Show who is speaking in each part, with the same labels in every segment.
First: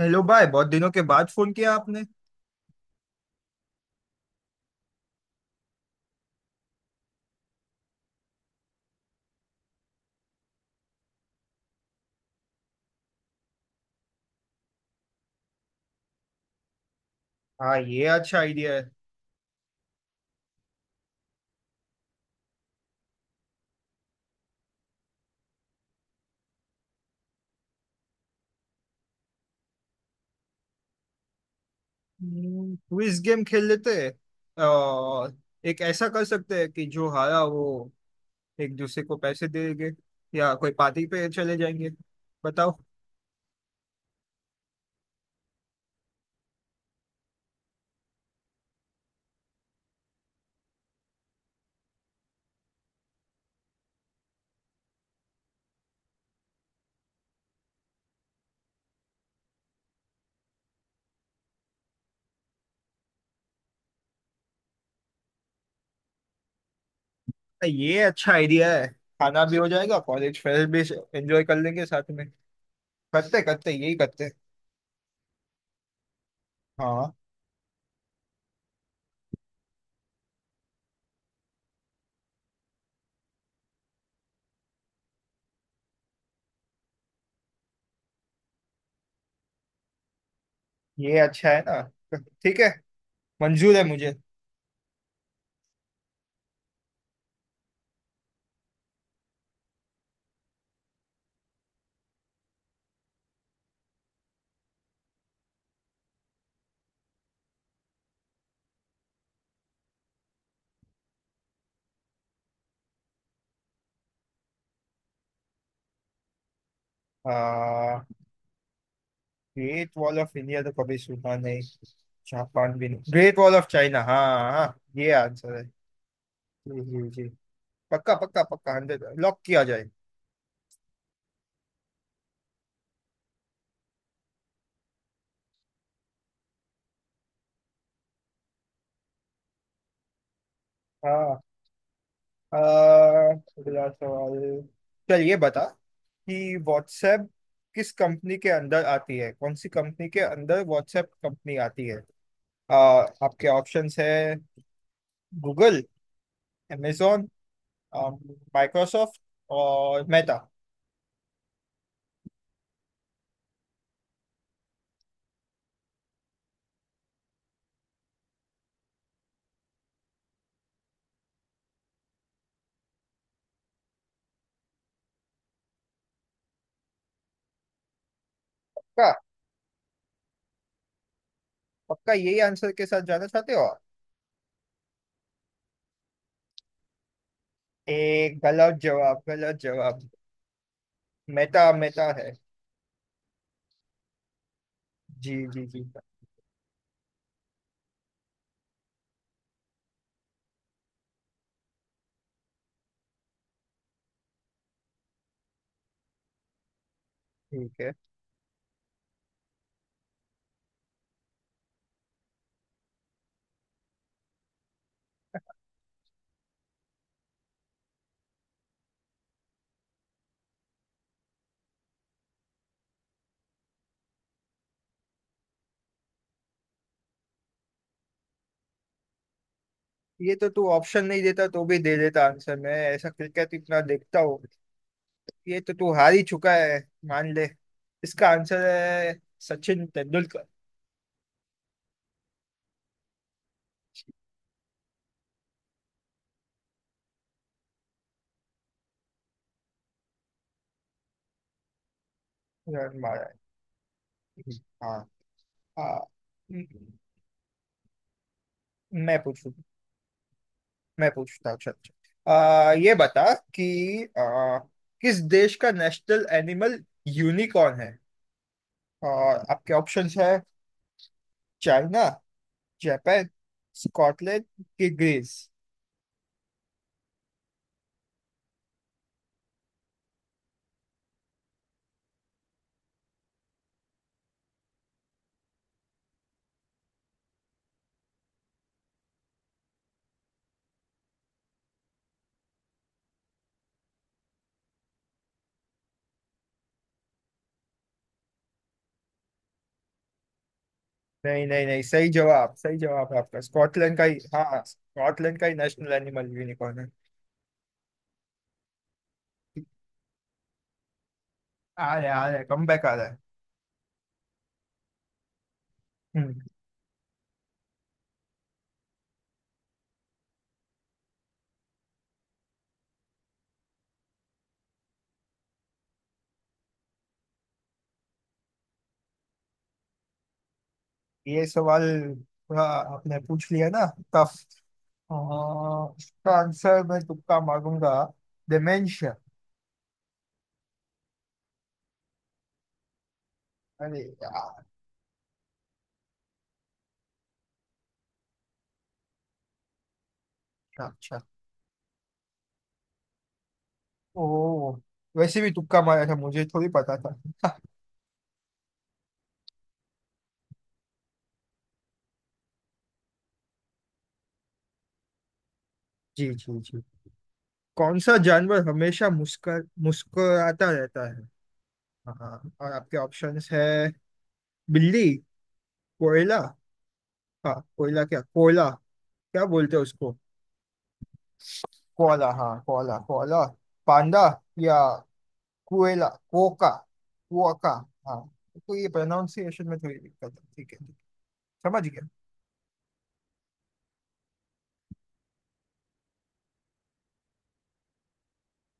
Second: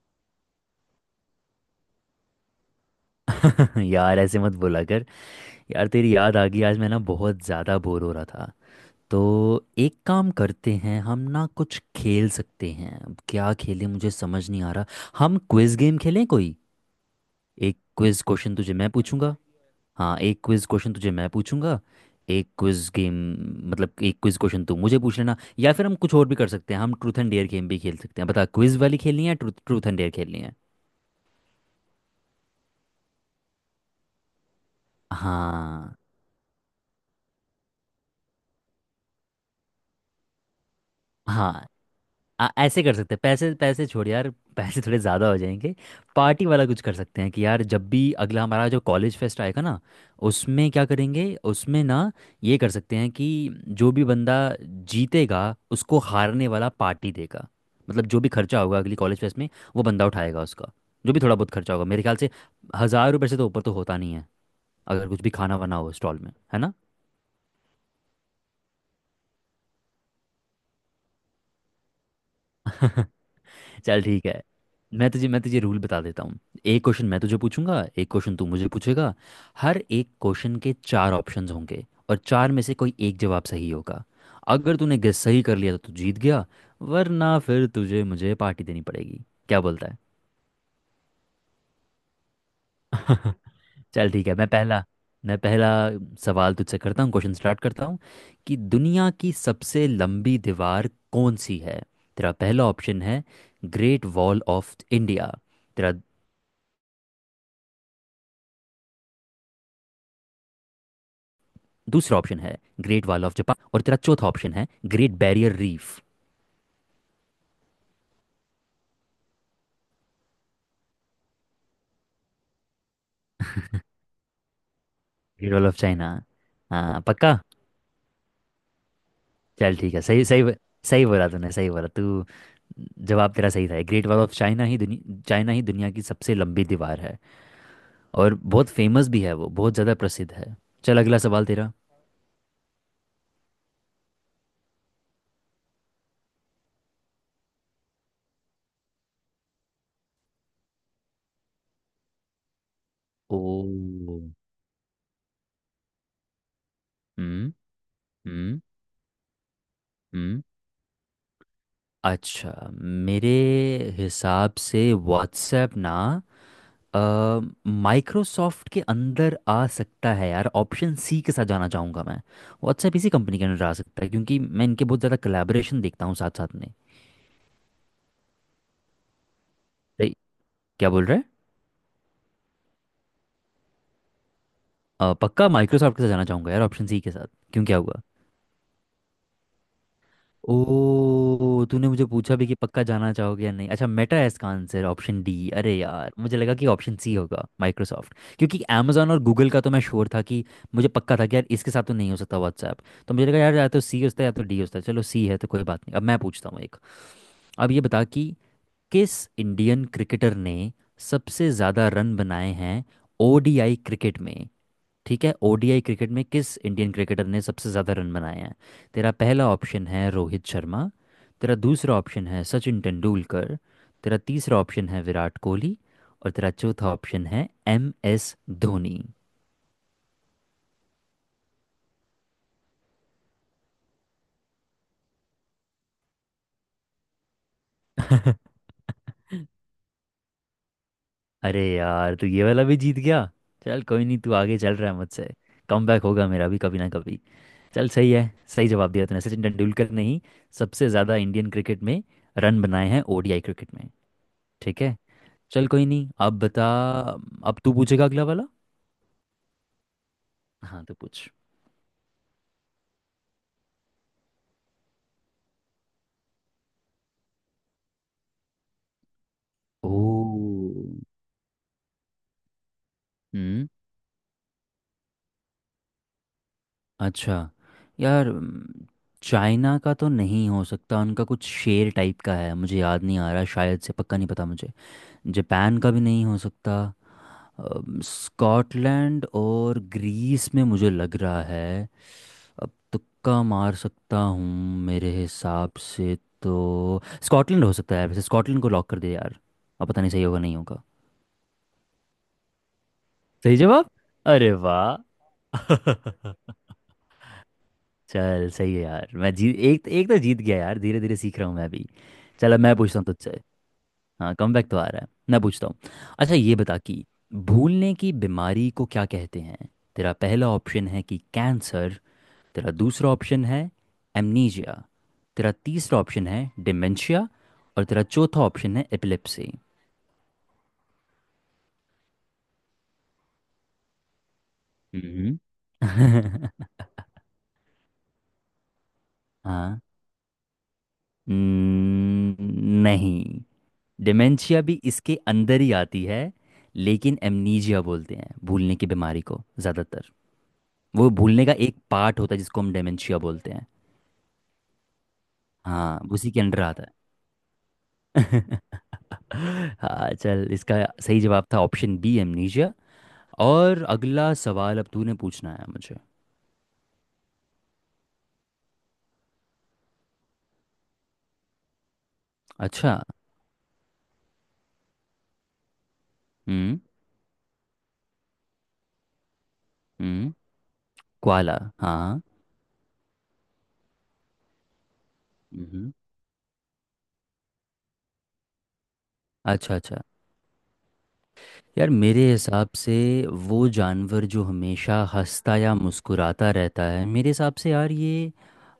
Speaker 1: Hello भाई, बहुत दिनों के बाद फोन किया आपने।
Speaker 2: यार ऐसे मत बोला कर। यार तेरी याद आ गई आज। मैं ना बहुत ज़्यादा बोर हो रहा था तो एक काम करते हैं। हम ना कुछ खेल सकते हैं। अब क्या खेलें मुझे समझ नहीं आ रहा। हम क्विज गेम खेलें कोई।
Speaker 1: हाँ,
Speaker 2: एक
Speaker 1: ये
Speaker 2: क्विज
Speaker 1: अच्छा
Speaker 2: क्वेश्चन तुझे
Speaker 1: आइडिया
Speaker 2: मैं
Speaker 1: है।
Speaker 2: पूछूंगा। हाँ, एक क्विज क्वेश्चन तुझे मैं पूछूंगा। एक क्विज गेम। मतलब एक क्विज क्वेश्चन तू मुझे पूछ लेना या फिर हम कुछ और भी कर सकते हैं। हम ट्रूथ एंड डेयर गेम भी खेल सकते हैं। बता क्विज वाली खेलनी है ट्रूथ ट्रूथ एंड डेयर खेलनी है।
Speaker 1: क्विज गेम खेल लेते हैं। और एक
Speaker 2: हाँ,
Speaker 1: ऐसा कर सकते हैं कि जो हारा वो एक दूसरे को पैसे देंगे या कोई पार्टी पे चले
Speaker 2: हाँ।
Speaker 1: जाएंगे। बताओ।
Speaker 2: ऐसे कर सकते हैं। पैसे पैसे छोड़ यार। पैसे थोड़े ज़्यादा हो जाएंगे। पार्टी वाला कुछ कर सकते हैं कि यार जब भी अगला हमारा जो कॉलेज फेस्ट आएगा ना, उसमें क्या करेंगे। उसमें ना, ये कर सकते हैं कि जो भी बंदा जीतेगा उसको हारने वाला पार्टी देगा। मतलब जो भी खर्चा होगा अगली कॉलेज फेस्ट में वो बंदा उठाएगा उसका। जो भी थोड़ा बहुत खर्चा होगा मेरे ख्याल से हज़ार रुपये से तो ऊपर तो होता नहीं है, अगर कुछ भी खाना वाना हो स्टॉल में, है ना।
Speaker 1: ये अच्छा आइडिया है। खाना भी हो जाएगा, कॉलेज फेयर भी एंजॉय कर लेंगे साथ में। करते करते यही
Speaker 2: चल
Speaker 1: करते
Speaker 2: ठीक
Speaker 1: हैं।
Speaker 2: है। मैं तुझे रूल बता देता हूँ। एक क्वेश्चन
Speaker 1: हाँ,
Speaker 2: मैं तुझे पूछूंगा, एक क्वेश्चन तू मुझे पूछेगा। हर एक क्वेश्चन के चार ऑप्शंस होंगे और चार में से कोई एक जवाब सही होगा। अगर तूने गेस सही कर लिया तो तू जीत गया, वरना फिर तुझे मुझे पार्टी देनी पड़ेगी। क्या बोलता
Speaker 1: ये अच्छा है ना। ठीक है,
Speaker 2: है।
Speaker 1: मंजूर है
Speaker 2: चल
Speaker 1: मुझे।
Speaker 2: ठीक है। मैं पहला सवाल तुझसे करता हूँ। क्वेश्चन स्टार्ट करता हूँ कि दुनिया की सबसे लंबी दीवार कौन सी है। तेरा पहला ऑप्शन है ग्रेट वॉल ऑफ इंडिया। तेरा दूसरा ऑप्शन है ग्रेट वॉल ऑफ जापान और तेरा चौथा ऑप्शन है ग्रेट बैरियर रीफ।
Speaker 1: आ, ग्रेट वॉल ऑफ इंडिया तो कभी सुना नहीं, जापान भी नहीं। ग्रेट वॉल ऑफ चाइना, हाँ हाँ, ये
Speaker 2: ग्रेट
Speaker 1: आंसर है।
Speaker 2: Wall of China.
Speaker 1: जी
Speaker 2: हाँ,
Speaker 1: जी जी,
Speaker 2: पक्का।
Speaker 1: पक्का पक्का पक्का, हंड्रेड लॉक किया
Speaker 2: चल
Speaker 1: जाए।
Speaker 2: ठीक है, सही सही। सही बोला तूने सही बोला तू। जवाब तेरा सही था। ग्रेट वॉल ऑफ चाइना ही दुनिया की सबसे लंबी दीवार है। और बहुत फेमस भी है वो, बहुत ज़्यादा प्रसिद्ध है। चल अगला
Speaker 1: हाँ।
Speaker 2: सवाल तेरा।
Speaker 1: अगला सवाल। चल ये बता कि व्हाट्सएप किस कंपनी के अंदर आती है, कौन सी कंपनी के अंदर व्हाट्सएप कंपनी आती है।
Speaker 2: ओ।
Speaker 1: आपके ऑप्शंस है गूगल, amazon,
Speaker 2: हम्म। हम्म।
Speaker 1: माइक्रोसॉफ्ट और मेटा।
Speaker 2: हम्म। अच्छा। मेरे हिसाब से व्हाट्सएप ना माइक्रोसॉफ्ट के अंदर आ सकता है यार। ऑप्शन सी के साथ जाना चाहूँगा मैं। व्हाट्सएप इसी कंपनी के अंदर आ सकता है क्योंकि मैं इनके बहुत ज़्यादा कोलैबोरेशन देखता हूँ साथ साथ में।
Speaker 1: पक्का?
Speaker 2: सही, क्या बोल रहे हैं।
Speaker 1: पक्का यही आंसर के साथ जाना चाहते हो आप?
Speaker 2: पक्का माइक्रोसॉफ्ट के साथ जाना चाहूँगा यार, ऑप्शन सी के साथ। क्यों, क्या हुआ।
Speaker 1: एक गलत जवाब, गलत जवाब।
Speaker 2: ओ,
Speaker 1: मेटा,
Speaker 2: तूने मुझे
Speaker 1: मेटा है।
Speaker 2: पूछा भी कि पक्का जाना चाहोगे या नहीं। अच्छा, मेटा है इसका आंसर, ऑप्शन
Speaker 1: जी
Speaker 2: डी।
Speaker 1: जी
Speaker 2: अरे
Speaker 1: जी।
Speaker 2: यार, मुझे लगा कि ऑप्शन सी होगा, माइक्रोसॉफ्ट। क्योंकि amazon और गूगल का तो मैं श्योर था कि मुझे पक्का था कि यार इसके साथ तो नहीं हो सकता व्हाट्सएप। तो मुझे लगा यार या तो सी होता है या तो डी होता है। चलो सी है तो कोई बात नहीं। अब मैं पूछता हूँ एक। अब
Speaker 1: ठीक
Speaker 2: ये
Speaker 1: है।
Speaker 2: बता कि किस इंडियन क्रिकेटर ने सबसे ज़्यादा रन बनाए हैं ओडीआई क्रिकेट में। ठीक है, ओडीआई क्रिकेट में किस इंडियन क्रिकेटर ने सबसे ज़्यादा रन बनाए हैं। तेरा पहला ऑप्शन है रोहित शर्मा। तेरा दूसरा ऑप्शन है सचिन तेंदुलकर। तेरा तीसरा ऑप्शन है विराट कोहली। और तेरा चौथा ऑप्शन है एम एस धोनी।
Speaker 1: ये तो तू ऑप्शन नहीं देता तो भी दे देता आंसर। मैं ऐसा क्रिकेट इतना देखता हूँ, ये तो तू हार ही चुका है, मान ले। इसका आंसर है सचिन तेंदुलकर।
Speaker 2: अरे यार, तू ये वाला भी जीत गया। चल कोई नहीं, तू आगे चल रहा है मुझसे। कम बैक होगा मेरा भी कभी ना कभी। चल सही है। सही जवाब दिया तूने, सचिन तेंदुलकर ने ही सबसे ज़्यादा इंडियन क्रिकेट में रन बनाए
Speaker 1: रन
Speaker 2: हैं
Speaker 1: मारा
Speaker 2: ओडीआई क्रिकेट में।
Speaker 1: है।
Speaker 2: ठीक है,
Speaker 1: हाँ।
Speaker 2: चल कोई
Speaker 1: हाँ,
Speaker 2: नहीं, अब बता। अब तू पूछेगा अगला वाला।
Speaker 1: मैं पूछू?
Speaker 2: हाँ तो
Speaker 1: मैं
Speaker 2: पूछ।
Speaker 1: पूछता हूँ चल चल। आ, ये बता कि आ, किस देश का नेशनल एनिमल यूनिकॉर्न है? और आपके ऑप्शंस है
Speaker 2: ओ।
Speaker 1: चाइना जापान
Speaker 2: हम्म।
Speaker 1: स्कॉटलैंड की ग्रीस
Speaker 2: अच्छा। यार, चाइना का तो नहीं हो सकता, उनका कुछ शेर टाइप का है, मुझे याद नहीं आ रहा, शायद से पक्का नहीं पता मुझे। जापान का भी नहीं हो सकता। स्कॉटलैंड और ग्रीस में मुझे लग रहा है। अब तुक्का मार सकता हूँ मेरे हिसाब से। तो स्कॉटलैंड हो सकता है, वैसे स्कॉटलैंड को लॉक कर दे यार। अब पता नहीं सही होगा नहीं होगा।
Speaker 1: नहीं नहीं नहीं, सही जवाब, सही जवाब है आपका।
Speaker 2: सही जवाब,
Speaker 1: स्कॉटलैंड का ही,
Speaker 2: अरे
Speaker 1: हाँ
Speaker 2: वाह।
Speaker 1: स्कॉटलैंड का ही नेशनल एनिमल यूनिकॉर्न है।
Speaker 2: चल सही है यार, मैं जी एक एक तो जीत गया यार, धीरे धीरे सीख रहा हूँ मैं
Speaker 1: आ
Speaker 2: भी।
Speaker 1: रहा है, आ रहा है,
Speaker 2: चलो
Speaker 1: कम
Speaker 2: मैं
Speaker 1: बैक आ
Speaker 2: पूछता हूँ
Speaker 1: रहा है।
Speaker 2: तुझसे। हाँ, कम बैक तो आ रहा है, मैं पूछता हूँ।
Speaker 1: हम्म,
Speaker 2: अच्छा ये बता कि भूलने की बीमारी को क्या कहते हैं। तेरा पहला ऑप्शन है कि कैंसर। तेरा दूसरा ऑप्शन है एमनीजिया। तेरा तीसरा ऑप्शन है डिमेंशिया। और तेरा चौथा ऑप्शन है एपिलेप्सी।
Speaker 1: ये सवाल थोड़ा आपने पूछ लिया ना, टफ।
Speaker 2: हम्म।
Speaker 1: इसका आंसर मैं तुक्का मारूंगा, डिमेंशिया।
Speaker 2: हाँ। न- नहीं,
Speaker 1: अरे
Speaker 2: डिमेंशिया
Speaker 1: यार!
Speaker 2: भी इसके अंदर ही आती है, लेकिन एमनीजिया बोलते हैं भूलने की बीमारी को ज़्यादातर। वो
Speaker 1: अच्छा।
Speaker 2: भूलने का एक पार्ट होता है जिसको हम डिमेंशिया बोलते हैं।
Speaker 1: ओ, वैसे भी तुक्का
Speaker 2: हाँ,
Speaker 1: मारा था,
Speaker 2: उसी के
Speaker 1: मुझे
Speaker 2: अंडर
Speaker 1: थोड़ी
Speaker 2: आता
Speaker 1: पता था।
Speaker 2: है। हाँ चल, इसका सही जवाब था ऑप्शन बी, एमनीजिया। और अगला सवाल अब तूने पूछना है मुझे।
Speaker 1: जी जी जी। कौन सा जानवर हमेशा मुस्कर मुस्कुराता रहता है? हाँ, और
Speaker 2: अच्छा।
Speaker 1: आपके ऑप्शंस है बिल्ली, कोयला।
Speaker 2: हम्म।
Speaker 1: हाँ कोयला, क्या कोयला, क्या बोलते हैं उसको।
Speaker 2: हम्म। क्वाला, हाँ।
Speaker 1: कोला, हाँ कोला कोला, पांडा या
Speaker 2: हम्म।
Speaker 1: कोयला, कोका, कोका। हाँ, तो ये प्रोनाउंसिएशन
Speaker 2: अच्छा
Speaker 1: में थोड़ी
Speaker 2: अच्छा।
Speaker 1: दिक्कत है। ठीक है, ठीक है। समझ
Speaker 2: यार
Speaker 1: गया।
Speaker 2: मेरे हिसाब से वो जानवर जो हमेशा हंसता या मुस्कुराता रहता है, मेरे हिसाब से यार ये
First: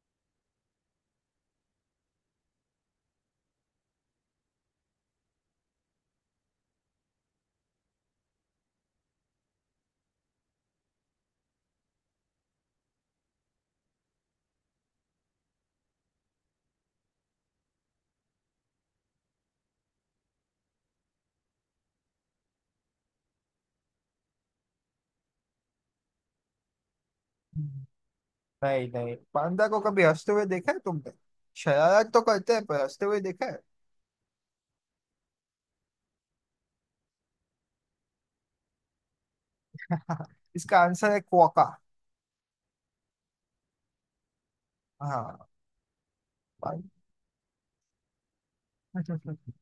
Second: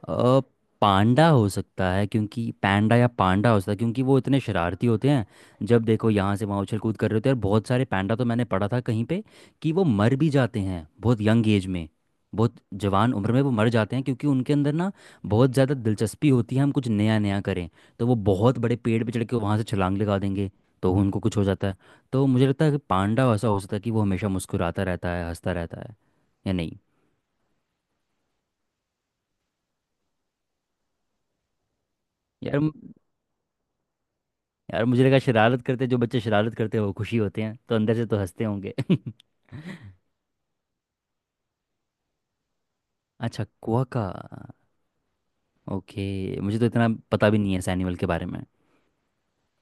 Speaker 2: अ, पांडा हो सकता है। क्योंकि पैंडा या पांडा हो सकता है क्योंकि वो इतने शरारती होते हैं, जब देखो यहाँ से वहाँ उछल कूद कर रहे होते हैं। और बहुत सारे पैंडा तो मैंने पढ़ा था कहीं पे कि वो मर भी जाते हैं बहुत यंग एज में। बहुत जवान उम्र में वो मर जाते हैं क्योंकि उनके अंदर ना बहुत ज़्यादा दिलचस्पी होती है हम कुछ नया नया करें। तो वो बहुत बड़े पेड़ पे चढ़ के वहाँ से छलांग लगा देंगे तो उनको कुछ हो जाता है। तो मुझे लगता है कि पांडा ऐसा हो सकता है कि वो हमेशा मुस्कुराता रहता है, हंसता रहता है, या नहीं।
Speaker 1: हम्म। नहीं नहीं, पांडा को कभी हंसते हुए देखा है तुमने? शरारत तो करते
Speaker 2: यार,
Speaker 1: हैं, पर हंसते हुए देखा है?
Speaker 2: यार मुझे लगा शरारत करते, जो बच्चे शरारत करते हैं वो खुशी होते हैं, तो अंदर से तो हंसते होंगे।
Speaker 1: इसका आंसर है कोका।
Speaker 2: अच्छा, क्वाका,
Speaker 1: हाँ।
Speaker 2: ओके। मुझे तो इतना
Speaker 1: पान-
Speaker 2: पता भी नहीं है इस एनिमल के बारे में।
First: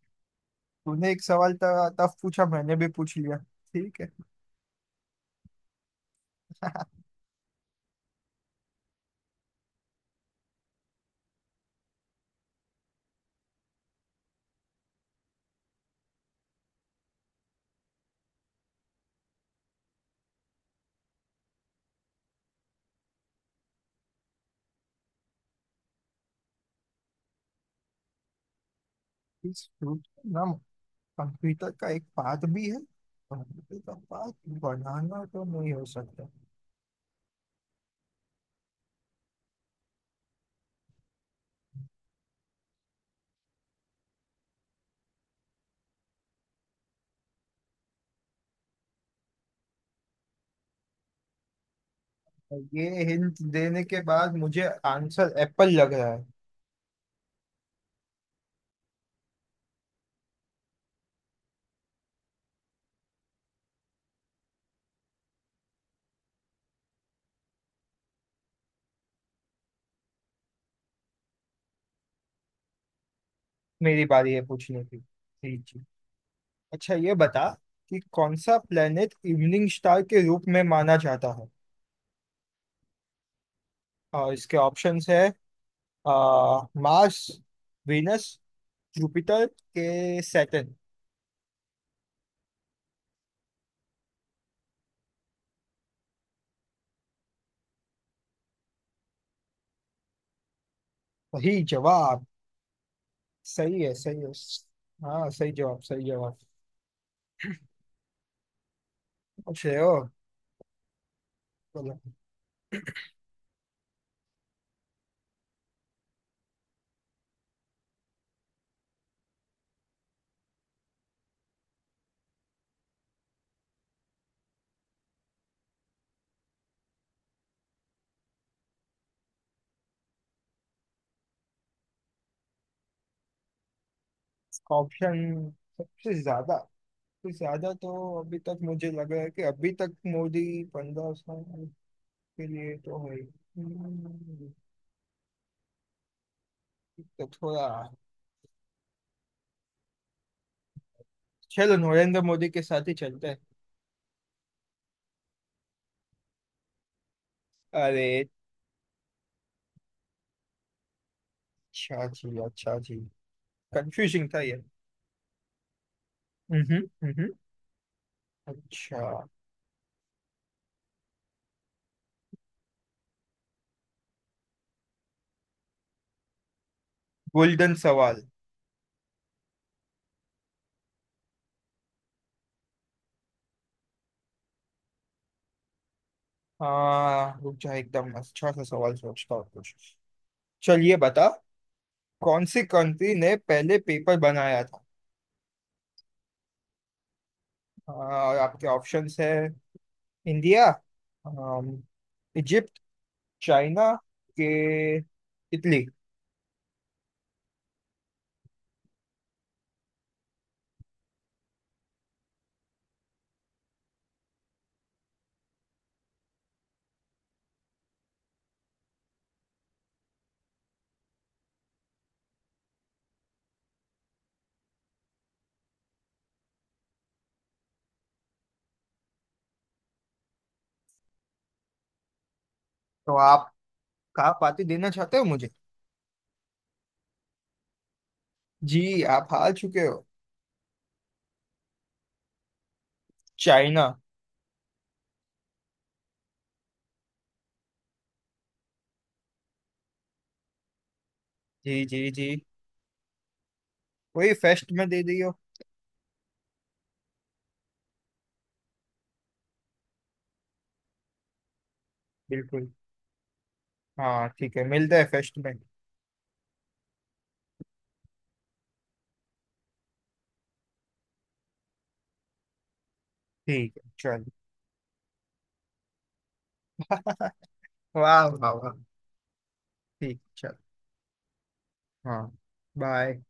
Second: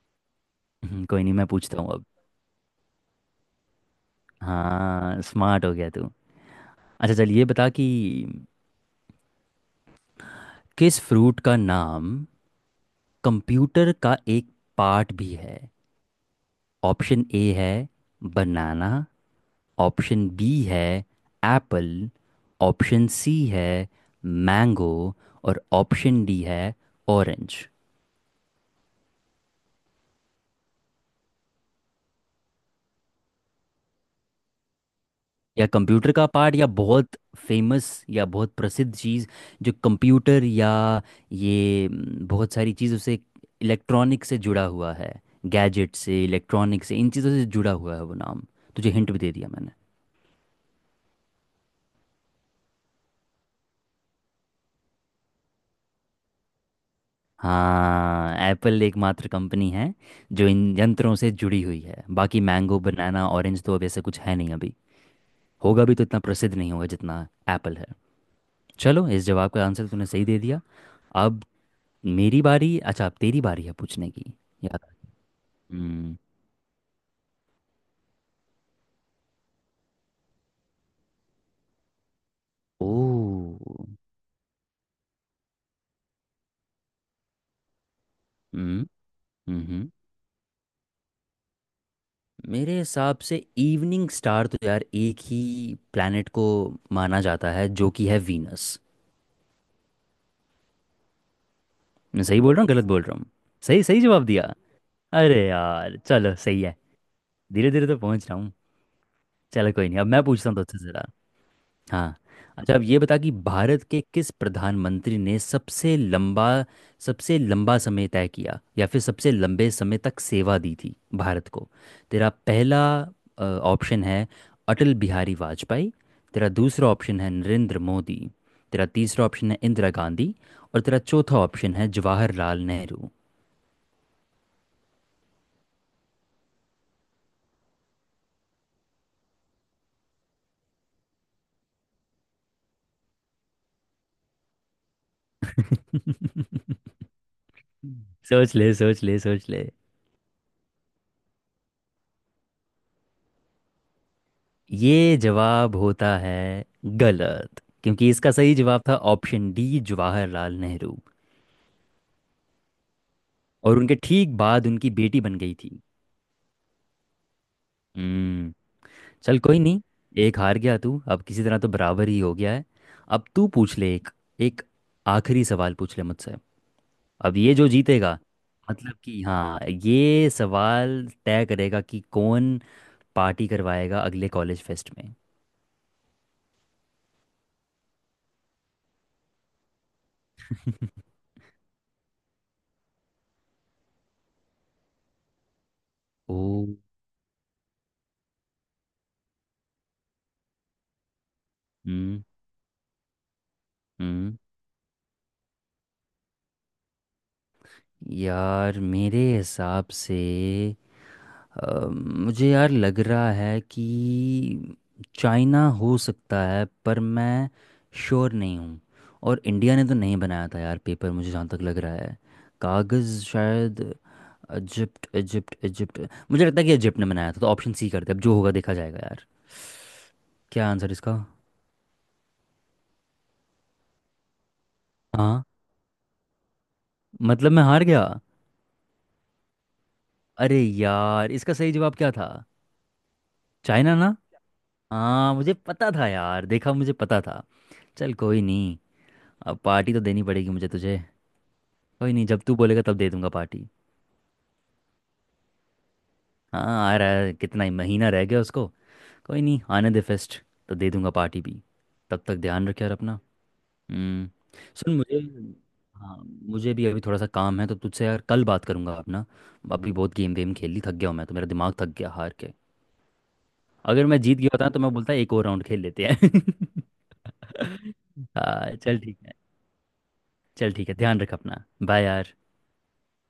Speaker 1: तूने एक
Speaker 2: कोई नहीं, मैं
Speaker 1: सवाल
Speaker 2: पूछता हूँ अब।
Speaker 1: तब पूछा, मैंने भी पूछ लिया। ठीक है।
Speaker 2: हाँ स्मार्ट हो गया तू। अच्छा चल ये बता कि किस फ्रूट का नाम कंप्यूटर का एक पार्ट भी है। ऑप्शन ए है बनाना। ऑप्शन बी है एप्पल। ऑप्शन सी है मैंगो। और ऑप्शन डी है ऑरेंज।
Speaker 1: इस फ्रूट का नाम कंप्यूटर का एक पार्ट भी है। कंप्यूटर का पार्ट, बनाना तो
Speaker 2: या
Speaker 1: नहीं हो
Speaker 2: कंप्यूटर का
Speaker 1: सकता।
Speaker 2: पार्ट या बहुत फेमस या बहुत प्रसिद्ध चीज़ जो कंप्यूटर या ये बहुत सारी चीज़ों से इलेक्ट्रॉनिक से जुड़ा हुआ है, गैजेट से इलेक्ट्रॉनिक से इन चीज़ों से जुड़ा हुआ है वो नाम। तुझे हिंट भी दे दिया मैंने।
Speaker 1: ये हिंट देने के बाद मुझे आंसर एप्पल लग रहा है।
Speaker 2: हाँ, एप्पल एकमात्र कंपनी है जो इन यंत्रों से जुड़ी हुई है। बाकी मैंगो, बनाना, ऑरेंज तो अब ऐसा कुछ है नहीं अभी, होगा भी तो इतना प्रसिद्ध नहीं होगा जितना एप्पल है। चलो इस जवाब का आंसर तूने सही दे दिया। अब मेरी बारी। अच्छा अब तेरी बारी है
Speaker 1: मेरी
Speaker 2: पूछने
Speaker 1: बारी
Speaker 2: की।
Speaker 1: है
Speaker 2: याद।
Speaker 1: पूछने की। जी जी।
Speaker 2: हम्म।
Speaker 1: अच्छा ये बता कि कौन सा प्लेनेट इवनिंग स्टार के रूप में माना जाता है?
Speaker 2: ओ।
Speaker 1: और इसके ऑप्शंस है आ, मार्स, वीनस,
Speaker 2: हम्म।
Speaker 1: जुपिटर
Speaker 2: हम्म।
Speaker 1: के सैटर्न।
Speaker 2: मेरे हिसाब से इवनिंग स्टार तो यार एक ही प्लैनेट को माना जाता है, जो कि है वीनस।
Speaker 1: सही
Speaker 2: मैं
Speaker 1: जवाब।
Speaker 2: सही बोल रहा हूँ गलत बोल रहा हूँ।
Speaker 1: सही
Speaker 2: सही,
Speaker 1: है,
Speaker 2: सही
Speaker 1: सही
Speaker 2: जवाब
Speaker 1: है।
Speaker 2: दिया।
Speaker 1: हाँ,
Speaker 2: अरे
Speaker 1: सही जवाब,
Speaker 2: यार
Speaker 1: सही
Speaker 2: चलो
Speaker 1: जवाब।
Speaker 2: सही है, धीरे धीरे तो पहुंच रहा हूँ।
Speaker 1: पूछ
Speaker 2: चलो
Speaker 1: रहे
Speaker 2: कोई
Speaker 1: हो?
Speaker 2: नहीं, अब मैं पूछता हूँ तुझसे।
Speaker 1: बोलो।
Speaker 2: हाँ। अच्छा अब ये बता कि भारत के किस प्रधानमंत्री ने सबसे लंबा समय तय किया या फिर सबसे लंबे समय तक सेवा दी थी भारत को। तेरा पहला ऑप्शन है अटल बिहारी वाजपेयी। तेरा दूसरा ऑप्शन है नरेंद्र मोदी। तेरा तीसरा ऑप्शन है इंदिरा गांधी। और तेरा चौथा ऑप्शन है जवाहरलाल नेहरू।
Speaker 1: ऑप्शन, सबसे ज्यादा, सबसे ज्यादा तो अभी तक मुझे लग रहा है कि अभी तक मोदी 15 साल के लिए तो है। हम्म, तो थोड़ा,
Speaker 2: सोच ले सोच ले सोच ले।
Speaker 1: चलो नरेंद्र मोदी के साथ ही चलते हैं।
Speaker 2: ये जवाब होता है गलत, क्योंकि
Speaker 1: अरे!
Speaker 2: इसका सही जवाब था ऑप्शन डी, जवाहरलाल नेहरू।
Speaker 1: अच्छा जी, अच्छा जी।
Speaker 2: और उनके
Speaker 1: कंफ्यूजिंग
Speaker 2: ठीक
Speaker 1: था ये।
Speaker 2: बाद उनकी बेटी बन गई थी।
Speaker 1: हम्म। हम्म।
Speaker 2: हम्म।
Speaker 1: अच्छा।
Speaker 2: चल कोई नहीं, एक हार गया तू, अब किसी तरह तो बराबर ही हो गया है। अब तू पूछ ले एक, एक आखिरी सवाल पूछ ले मुझसे। अब ये जो
Speaker 1: गोल्डन
Speaker 2: जीतेगा,
Speaker 1: सवाल।
Speaker 2: मतलब कि हाँ, ये सवाल तय करेगा कि कौन पार्टी करवाएगा अगले कॉलेज फेस्ट में।
Speaker 1: हाँ रुक जा, एकदम अच्छा सा सवाल सोचता हूँ कुछ। चलिए बता। कौन सी कंट्री ने पहले पेपर बनाया था?
Speaker 2: ओ।
Speaker 1: हाँ, और आपके ऑप्शंस है इंडिया, अम,
Speaker 2: हम्म।
Speaker 1: इजिप्ट, चाइना
Speaker 2: हम्म।
Speaker 1: के इटली।
Speaker 2: यार मेरे हिसाब से मुझे यार लग रहा है कि चाइना हो सकता है पर मैं श्योर नहीं हूँ। और इंडिया ने तो नहीं बनाया था यार पेपर, मुझे जहाँ तक लग रहा है कागज़ शायद इजिप्ट, इजिप्ट। मुझे लगता है कि इजिप्ट ने बनाया था तो ऑप्शन सी करते हैं, अब जो होगा देखा जाएगा यार। क्या आंसर इसका।
Speaker 1: तो आप कहाँ पार्टी देना चाहते हो
Speaker 2: हाँ,
Speaker 1: मुझे?
Speaker 2: मतलब मैं हार गया।
Speaker 1: जी आप हार चुके हो।
Speaker 2: अरे यार, इसका सही जवाब क्या था।
Speaker 1: चाइना।
Speaker 2: चाइना ना? हाँ, मुझे पता था यार, देखा, मुझे पता था। चल कोई नहीं, अब पार्टी तो देनी पड़ेगी मुझे तुझे।
Speaker 1: जी जी
Speaker 2: कोई नहीं,
Speaker 1: जी।
Speaker 2: जब तू बोलेगा तब दे दूंगा पार्टी।
Speaker 1: वही फेस्ट में दे दियो।
Speaker 2: हाँ, आ रहा है कितना ही महीना रह गया उसको। कोई नहीं, आने दे फेस्ट तो दे दूंगा पार्टी भी। तब तक
Speaker 1: बिल्कुल।
Speaker 2: ध्यान रख यार अपना।
Speaker 1: हाँ
Speaker 2: हम्म।
Speaker 1: ठीक है,
Speaker 2: सुन
Speaker 1: मिलते हैं
Speaker 2: मुझे,
Speaker 1: फेस्ट में।
Speaker 2: हाँ, मुझे भी अभी थोड़ा सा काम है तो तुझसे यार कल बात करूंगा अपना। अभी बहुत गेम वेम खेल ली, थक गया हूँ मैं तो, मेरा दिमाग थक गया हार के।
Speaker 1: ठीक है
Speaker 2: अगर मैं
Speaker 1: चलो।
Speaker 2: जीत गया होता ना, तो मैं बोलता एक और राउंड खेल लेते हैं।
Speaker 1: वाह वाह वाह।
Speaker 2: हाँ चल ठीक है।
Speaker 1: ठीक, चलो।
Speaker 2: चल ठीक है, ध्यान रख अपना। बाय
Speaker 1: हाँ,
Speaker 2: यार।
Speaker 1: बाय।